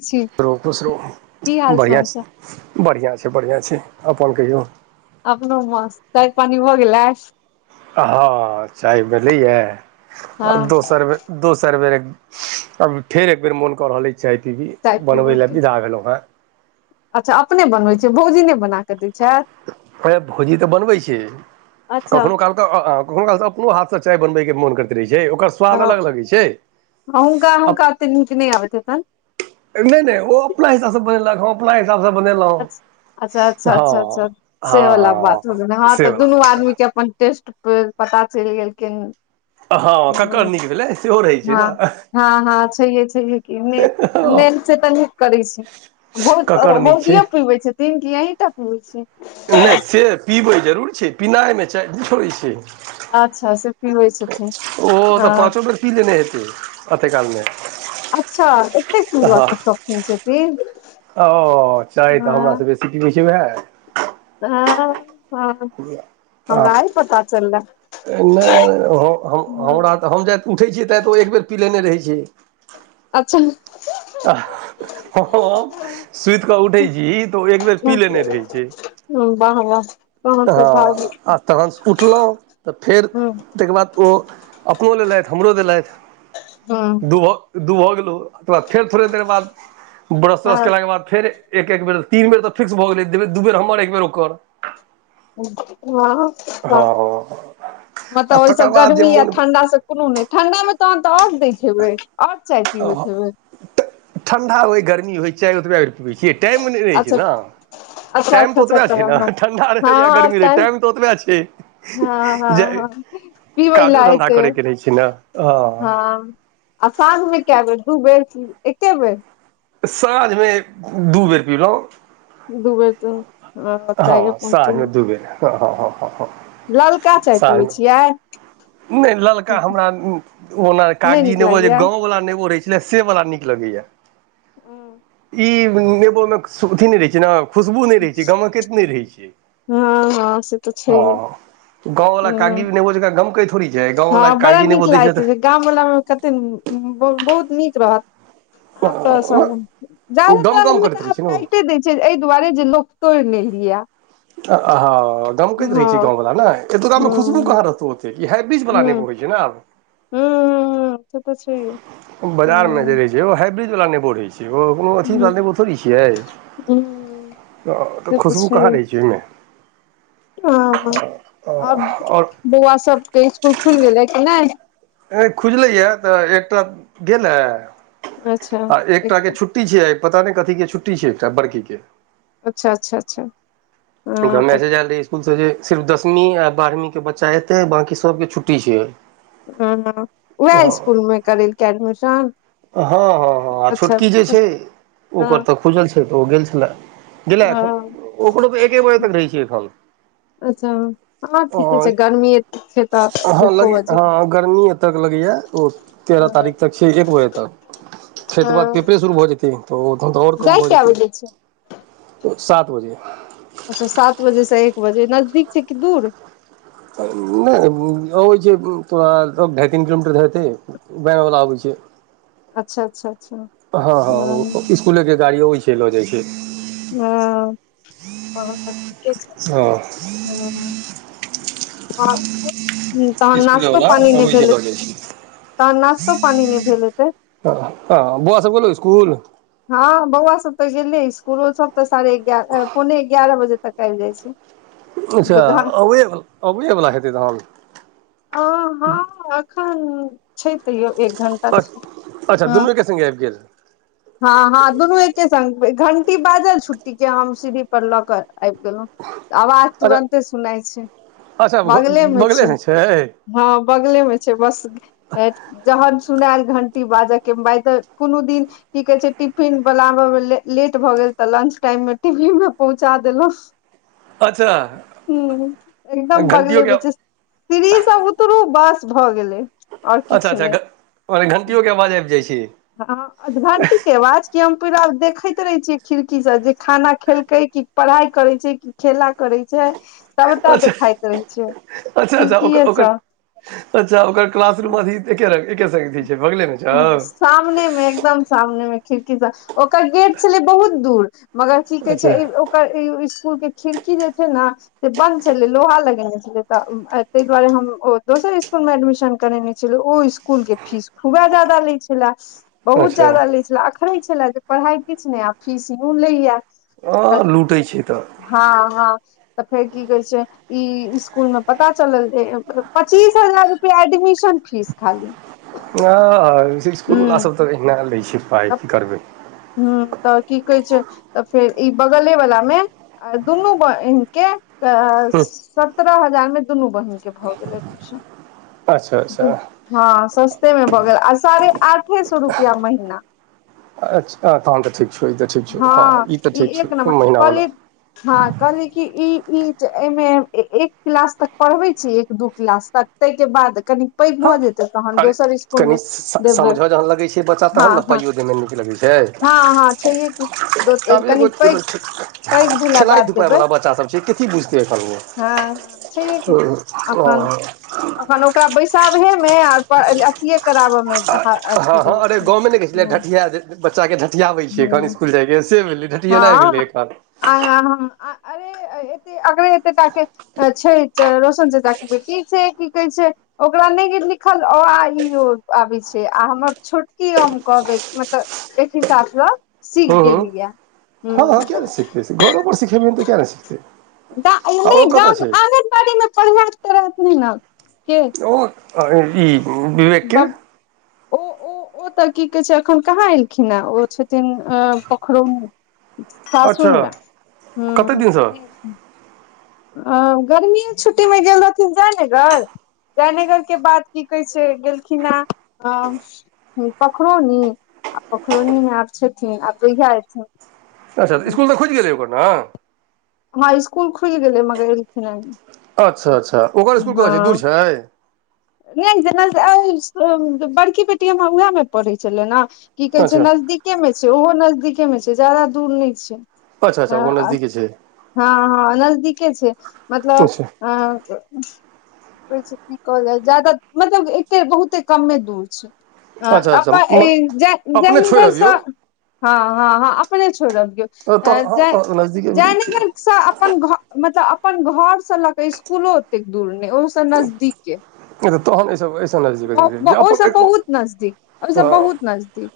छी ख रहू खुश की रहू हाल बढ़िआँ समाचार बढ़िआँ छै बढ़िआँ छै अपन कहियौ अपनो मस्त चाय पानि भऽ गेलै हँ चाय भेलै हँ है दोसर दोसर बेर आब फेर एक बेेर मोन कऽ रहले चाय पीबी चाय भ बनबे पीबो ल के विदा भेलो हेँ अच्छा अपने बनबैत छियै भौजीने बना कऽ दै छथि अ भौजी तऽ बनबै छी अच्छा कखनो काल तऽ हुनकासँ अपनो हाथसँ चाय बनबैके मोन करैत रहै छै ओकर स्वाद अलग लगै छै हँ हुनका हुनका एते नीके नहि आबैत हेतन नहि नहि ओ अपना हिसाबसँ बनेलक हँ अपना हिसाब से बनेलहुं अच्छा अच्छा अच्छा हँ अच्छा से वला हँ बात हो गेलै ह हँ से तऽ बला दुनू आदमी बात के अपन टेस्ट परे पता चलि गेलखिन हँ ककर नीक भेलै सेहो रहैत छै हँ ने हँ हँ छैहे छैेहे कि मेन से त न करै छी बहुत ककर नीक बहुत छै पीबै छथिन की अहिंटा पीबै छीयै नहि से पिबै जरूर छै पिनाइमे चाय नहि छोड़ै छै अच्छा से पीबै छथिन ओ तऽ हँ पाँचो बेर पी लेने हेतै अते कालमे अच्छा एतेक हँ पीबके शौकीन छथिन ओ चाय तऽ हँ हमरासँ बेसी पीबै छै वएह हँ हँ आ हमरा आइ पता चलले नहि नहि ओ हो हँ, हमरा तऽ हम उठै छियै तै तऽ ओ एक बेर पिलेने रहै छै अच्छा हह सुति कऽ उठे छी तऽ ओ एक बेर पी लेने रहे छै ह बाह बाह हँ आ तखन उठलहुँ तऽ फेर हूँ हूँ ताहि केँ बाद ओ अपनो लेलथि हमरो देलथि हँ दूहो गेलोह ओ तकर बाद फेर थोड़े देर बाद ब्रश त्रश हँ केलाके बाद फेर एक एक बेर तीन बेर तऽ फिक्स भऽ गेलै दू बेर हमर एक बेर ओकर हँ हँ आ मतलब ओहिसँ तकर बाद जे गर्मी या मोन ठंडा से कोनो नहि ठंडा मे तहन तऽ आओर दैत हेबै आओर चाय पीबैत हेबै तऽ ठण्ढा होय गर्मी होय चाय ओतबा बेर पीबै छियै टाइममे नहि रहै छै अच्छा ने अच्छा टाइम अच्छा तऽ अच्छा ओतबे त छै ने हँ ठण्डा रहै या गर्मी रहै टाइम तऽ ओतबे हँ हँ छै जे हँ पीबै काजो लए धन्धा एतै करयके रहै छै ने हँ आ साँझमे कए बेर दू बेर की एके बेर साँझमेएक दू बेर पीलहुँ दू बेर पी हँ सझमे द दुबर हँ ह ह ह ललका चाय पीबै छियै नहि ललका हमरा ओना नहि कागजी नीक नेबो जे लागैया गाँंववला नेबो रहै छले से वला नीक लगैया ह ई नेबोमे अथी नहि रहै छै ने खुशबू नहि रहै छै गमकेैत नहि रहै छै हँ से तऽ छैहे हँ गाँववाला ह कागजी नेबो जका गमकई थोरि छै हँ गाँववला बड़ा कागजी नीक नेबो दै लागैत तऽ रहै छै गामवला मे कते बहु बहुत नीक रहत आ तऽ सब जादा गम तऽ गम आदमी करैत तऽ रहै आब छै ने काइटे दै छै एहि दुआरे जे लोक तोड़ि नहि लियै हँ अहा दमकैत रहै छै गाँवला ने एत त गाममे खुशबू हूं कहाँ रहतौ ओते ई हाइब्रिज वला हूं नेबो होइ छै ने हूं से तऽ छैहे बाजारमे जे हूं रहै छै ओ हाइब्रिडवला नेबो रहैत छै ओ कोनो अथीवला हूं नेबो थोड़े छियै हूं तऽ ओत खुशबू कहाँ रहै छै ओहिमे हं आब आओर बौआ सबके स्कुल खुलि गेलै कि ने खुजले या तऽ एकटा गेले आ एकटा के छु ट्टी छै आ पता नहि कथी के छुट्टी छै एकटा बड़की के अच्छा अच्छा अच्छा ओकरा हँ तऽ मैसेज एल रहै स्कूल स जे सिर्फ दसवीं आ बारहवीं के बच्चा एते आ बांकी सब के छुटी छैै ह उएह इसकुलमे करेलकै एडमिशन हँ हँ हँ आ अच्छा छोटकी जे छै ओकर हँ तऽ खुजल छै तऽ ओ गेल छलए गेलै हँ अखन ओकरो तऽ एके बजे तक रहै छियै एखन अच्छा हँ ऑ ठीके छै गर्मी छै तऽ आहां लग एको बजे हँ गर्मी एतक लगैया ओ तेरह तारीख तक छै [unintelligible] एक बजे तक तैके बाद हँ पेपरे शुरू भऽ जेतै तऽ ओ त आओर कम जाइ भऽ कए जेतै बजे छै सात बजे अच्छा सात बजेसँ एक बजे नजदीक छै कि दूर नहि अबैत छै तोरा [unintelligible] ढ़ाइ तीन किलोमीटर हेतै वैसे वला अबैत छै अच्छा अच्छा अच्छा हँ हँ इसकुले के गाड़ियो अबै छै ल जाइ छै हँ ह तऽ ठीके छै ह हं तहन नाश्तो इसकुलेवला पानी नहि अबै छै भेलैह लऽ जाइ छै तहन नाश्तो पानी नहि भेल हेतै ह बौआ सब गेलौ इसकुल हँ बौआ सब त गेलै स्कूल इ सब ते साढ़े ए पौने एगारह बजे तक आबि जाय छै [inaudible] अच्छा घर अबैए अबैएवला हेतै तहन हं हँ एखन छै तैयो एक घण्टा अ अच्छा दुनू एके सङ्गे आबि गेल हँ हँ दुनू एक के स घंटी बाजल छुट्टी के हम सीढ़ी पर ल के आबि गेलहुं आवाज अच्छा तुरन्ते सुनाइ छै बगले मे छै है हँ बगले में छै बस जहन सुनायल घंटी बाजय के बाय त कोनो दिन की कहै छै टिफिन बलाबय मे ले लेट भऽ गेल तऽ लंच टाइम मे टिफिन मे पहुँचा देलहुँ अच्छा हूं एकदम बगले घण्टियोके में छै सिढ़ी स उतरू बस भऽ गेलै और अच्छा किछ अच्छा नै घ मने घण्टिओके आवाज आबि जाइत छै हँ अधधंटी के अवाज क हम पूरा देखैत रहे छीयै खिड़की स जे खाना खेलकै कि पढ़ाई करे छै खेला करै छै सबटा अच्छा देखाइत रहै छै अच्छा अच्छा खिड़कीये ओकर सँ अच्छा ओकर क्लास रूम अ एके रंग एके संग छै बगले मे सामने मे एकदम सामने मे खिड़की सब ओकर गेट छलै बहुत दूर मगर की कहे अच्छा छै ओकर स्कूल के खिड़की जे छै ने से बंद छलै लोहा लगेने छलै तऽ ताहि दुआरे हम ओ दोसर स्कुल मे एडमिशन करेने छी ओ स्कुल के फीस खुबे ज्यदा लै छले बहुत अच्छा ज्यदा लै छलेय अखरै छले जे पढ़ाई किछु नहि आ फीस सेहो लेया हँ लूटैत छै तऽ हँ हँ तऽ फेर की कहै छै ई स्कूल में पता चलल जे पचीस हजार रुपया एडमिशन फीस खाली ह स्कूल हूं सब तऽ एहनय लै छै पाइ की करबै ह तऽ की कहै छै तऽ फेर ई बगले वला मे आ दुनू बहिन के तऽ हूँ सत्रह हजार मे दुनू बहिनक के भऽ गेलै एडमिशन अच्छा अच्छा हँ सस्ते मे भऽ गेल आ साढ़े आठे सए रुपआ महीना अ ताँ तऽ ठीक छौ ई त ठीक छौ ह हँ ई तऽ ठीक एक नम्बर छौ महीना कहली वाला हँ कहली की ई ई एहिमे एक क्लास तक पढ़बे छी एक दू क्लास तक ताहि के बाद कनी पैघ हँ भऽ जेते तहन अरे दोसर दोसर स्कूल कनि में देबै समझऽ जहन लगै छै बच्चा तहन ने पाइयो दैमे नीक लगै छै सेहे की कि आब एगो कनि एगो पैग भेला खेलाइ बाद देबै धुपाइवला बच्चासभ छै कथी बुझतै एखन हँ ह छै हय कि ओ अखन हँ अखन ओकरा बैसाबहे मे आर अथिए कराबऽ मे हा- अथी हँ हँ रहै अरे छै गाँवमे ने कहै छलै ह डटिया जेते बच्चा के डटियाबै छै तखन ह स्कुल जाइ छै से भेलै ने हँ आ अरे एकरे अते टा के छै रोसन चचाके बेटी से छै की कहै छै ओकरा नहि लिखल अआ ई आबै छै आ हमर छोटकी हम कहबै मतलब एक हिसाब स शीख हूँ हूँ गेलय यै हँ हँ किए नहि सिखतै घरोपर सिखेबहै तऽ किया न सिखतै ओ कतऽ छै आगनबाड़ी मे पढ़ त रहत ने के आ ई विवेकके बब ओ ओ ओ तऽ की कहै छै एखन कहाँ एलखिन हेँ ओ छथिन अ पोखरौनी अच्छा सासुरमे ह कते दिनसँ ह अ गर्मीए छुट्टीमे गेल रहथिन जायनगर जयनगर के बाद की कहै छै गेलखिन हे अ ह पोखरौनी आ पोखरौनीमे आब छथिन आ जहिया एथिन अच्छा तऽ स्कूल तऽ खूजि गेलै ओकर न हाइ स्कूल खुल गेलै मगर एलखिन नहि अच्छा अच्छा ओकर स्कूल कहै छै दूर छै नहि जेना बड़की बेटी हमर उएहमे पढ़ै छलै न की कहै छै अच्छा नजदीके में छै ओहो नजदीके में छै ज्यदा दूर नहि छै अच्छा अच्छा आ ओ हँ नजदीके छै हँ नजदीके छै मतलब अच्छा अ कहै छै की ज्यदा मतलब एके बहुते कमे दूर छै अच्छा अच्छा म अपने छोड़ि जयनगर सँ अबियौ हँ हँ हँ अपने छोड़बियौ तऽ अ हँ ज तऽ नजदीके भेलै की। जयनगरसँ अपन घर मतलब अपन घर से लऽ के स्कूलो ओतेक दूर ने ओह से नजदीके त तहन ब- एसय ब- ओहिसँ बहुत नजदीक ओहिसँ बहुत नजदीक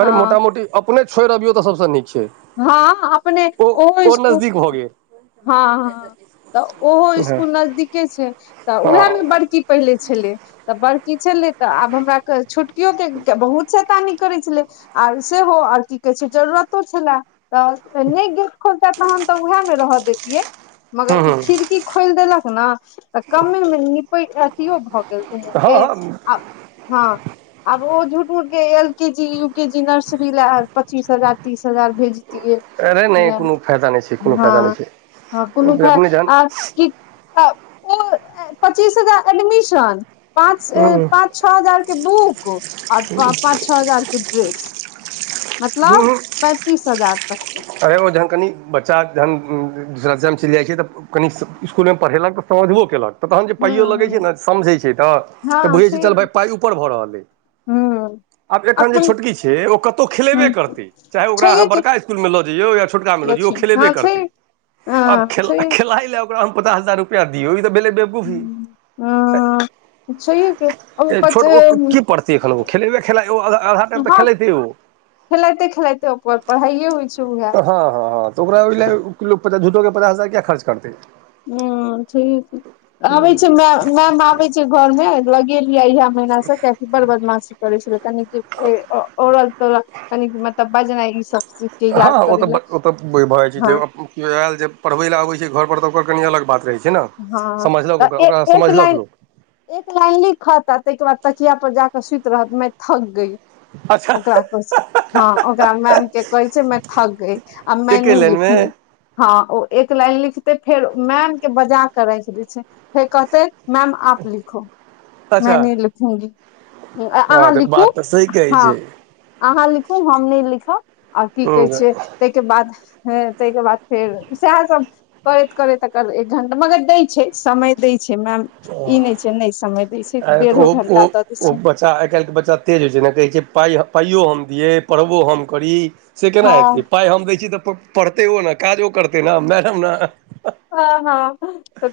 अरे हँ मोटा मोटी अपने छोड़ि अबियौ तऽ सभसँ नीक छै हँ अपने ओ ओहो ओ स्कूल नजदीक भऽ गेल हँ हँ तऽ ओहो हँ इसकुल नजदीके छै तऽ उएहमे हँ बड़की पहिले छलै तऽ बड़की छलै तऽ आब हमरा छोटकियोके बहुत शैतानी करैत छलै आर सेहो आर की कहे छै जरूरतो छलैह तऽ नहि गेलख तहन तऽ उएह मे रह दैतियै मगर ई हँ खिड़की खोलि देलक ने तऽ कमेमे निपै अथियो भऽ गेल दुनूके हँ आ हँ आब ओ झूठू मूठ के L K G U K G nursery ले पच्चीस हजार तीस हजार भेज अरे नहि हँ कोनो फायदा नहि छै कोनो फायदा नहि छै हँ कोनो फाय अपने जहन आ पच्चीस हजार एडमिशन पाँच हूँ छ हजार के बुक आर पाँच छ हजार के ड्रेस मतलब पैंतीस हजार तक के अगर ओ जखन कनि बच्चा जखन दूसरा ए्जम चलि जाइ छै तऽ कनि इसकुलमे पढ़ेलक तऽ समझबो कयेलक तऽ तहन जे हूं पाइयो लगैत छै हूं ने समझै छै तऽ तऽ हँ बुझैत छै चल ठीक भाइ पाइ ऊपर भऽ रहल अइ हूं आब एखन जे अखन छोटकी छै ओ कतौ हूं खेलेबे करते चाहे ओकरा अ छैहे कि बड़का स्कूल मे ल यौ या छोटका मिलो ज ओ अथी खेलेबे हँ छै करते अब हँ खेल छै खेल ताहि लै ओकरा हम पचास हजार रूपया लिये ई तऽ भेलै बेबकुफी हँ छैहे के ओ पच अ, छोट की पड़तै एन खेलेबे खेला आधा टाइम तऽ हँ खेलेत ओ खेलाइते खेलाइते ओर पढ़ाइये होइ छै उह हँ हँ हँ तऽ ओकरा ओहिए किलो प झूठोके पचास हजार किया खर्च करतै ह ठीक आबे छी मैम आबे छी घर मे लग अहिया महिना से बर बदमाशी करै छलै कनि ओरल तोकनि ईहे बनाई तब बजना ई सब के हँ याद ओ करे तऽ ला ओ तऽ भऽ जाइ छै जे हँ केओ आयल जे पढ़बै लऽ अबै छै घर पर तऽ ओकर कनी अलग बात रहै छै छै ने हँ समझलक तऽ ओकरा एक समझलक लाइन लोक एक लाइन लिखत आ ताहिके बाद तकिया पर जाके सुति रहत मै थक गयी अच्छा ओकराखस हँ ओकरा मैम के कहै छै मैं थक गई ब मैं एके नही लाइनमे लिखूंगी हँ ओ एक लाइन लिखते फेर मैम के बजा क राखि दै छै फेर कहते मैम आप लिखो में अच्छा नही लिखूंगी हँ अहाँ तऽ लिखू बात तऽ सही कहै हँ अहाँ लिखू हम नहि लिखब आ की कहै छै ताहिके बाद ह ताहिके बाद फेर सएह सब करैत करैत एकर घंटा मगर दै छै समय दय छै मैम ई नहि छै नहि समय दै छै अरे तऽ डेढ़ो ओ ओ घंटा दऽ दै ओ छै बच्चा आइ काल्हिके बच्चा तेज होइ छै जे कहैत छै पाइ पाइयो हम दियै पढ़बो हम करी से केना हँ हेतै पाइ हम दै छी तऽ पढ़तैो ने काजो करतै ने मैडम ने हँ हँ तऽ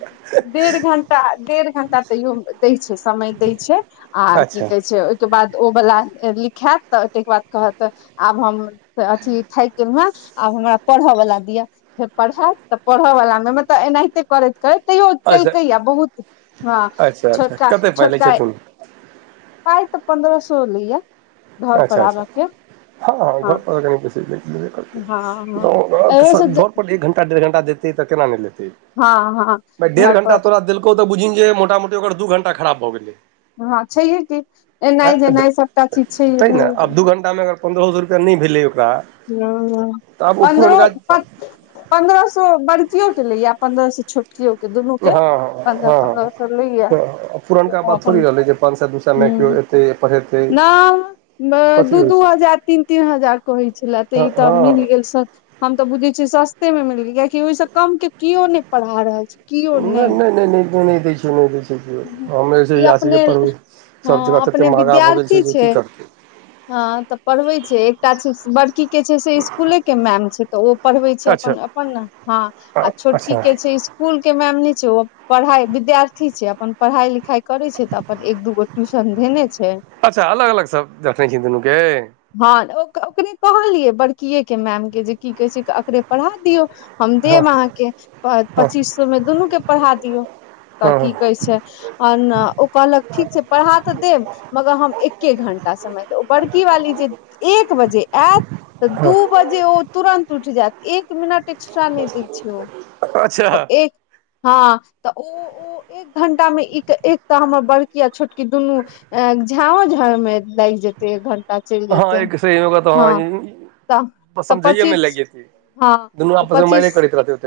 डेढ़ घंटा डेढ़ घंटा तैयो दै छै समय दय छै आ की अच्छा कहे छै हि के बाद ओ वला लिखायत तऽ ताहिके बाद कहत आब हम तऽ अथी थाकेलहु हेँ आब हमरा पढ़यवला दिअ फेर पढ़त तऽ पढ़ऽ वला मे मतलब एनाहिते करैत करैत तैयो अच्छा केलकै या बहुत हँ अच्छा अच्छा छोटका कतेक पाइ लै छोटका छथुन पाय तऽ पन्द्रह सए ल य अच्छा अच्छा हँ हँ घर प हँ हँ एहो सब जे दौड़ एक घण्टा डेढ़ घण्टा देतै तऽ केना नहि हँ हँ लेतै डेढ़ घर घं टा पर तोरा देलकौ तऽ बुझिन जे मोटा मोटी ओकर दू घंटा खराब भऽ गेलै हँ छैहे की एनाइ जेनाइ सबटा चीज छै तै ने भरि आब दू घंटामे अगर पन्द्रह सए रुपैआ नहि भेलै ओकरा ह तऽ आब ओ पन्द्रहो पुरनका पन्द्रह सौ बर्चियै के लैय पन्द्रह स छोटकियो के दुनू हँ के हँ पह पन्द्रह हँ सौ लैया तऽ पुरनका बात थोड़ी अपन रहलै जे पाँच सए दू ह सएमे केओ एतै पढ़ेतै न नहि कथी दू होइ दू छै हजार तीन तीन हजार कहै छै छले त हँ ई तऽ हँ मिल टेन्सन हम तऽ बुझे छीय सस्ते मे मिल कियाकि ओहि से कम के कियो नहि पढ़ा रहल छै नहि नहि नहि नहि नहि दै छै द ठ हममे जे ई इएह अपने हँ सब जगह अपने ततेक महगा भऽ गेल विद्यार्थी छै जे की करतै हँ तऽ पढ़बे छै एकटा छै बड़की के छै से इसकुले के मैम छै तऽ ओ पढ़बै छै अच्छा अपन अपन हँ आ छोटकी अच्छा के छै ईस्कुल के मैम न छै ओ पढ़ाई विद्यार्थी छै अपन पढ़ाई लिखाई करे छै तऽ अपन एक दू गो ट्यूशन धेने छै अच्छा अलग अलग सब दखखने छि दुनूके हँ ओ ओकरे कहलियै बड़किएके मैमके जे की कहै छै ओरे पढ़ा दियौ हम देब अहाँके हँ पच्चीस सए मे दुनू के पढ़ा दियौ तऽ हँ की ओ कहलक ठीक छै पढ़ा तऽ देब मगर हम एक्के घण्टा समय दब बड़कि वाली जे एक बजे आयत तऽ दू बजे ओ तुरन्त उठि जायत एक मिनट एकस्ट्रा ने दैओ अच्छा छै हँ तऽ उ उ एक घंटा मे ई एक त हमर बड़कि आ छोटकि दुनू झाओ झाड़मे लागि जेतै एक घंटा चलि हँ जेतै एक सही होगा तऽ हँ तऽ तऽ समझैएमे लागि पच्चीस जेतै हँ दुनू आपसमे मारे पच्चीस करैत रहतै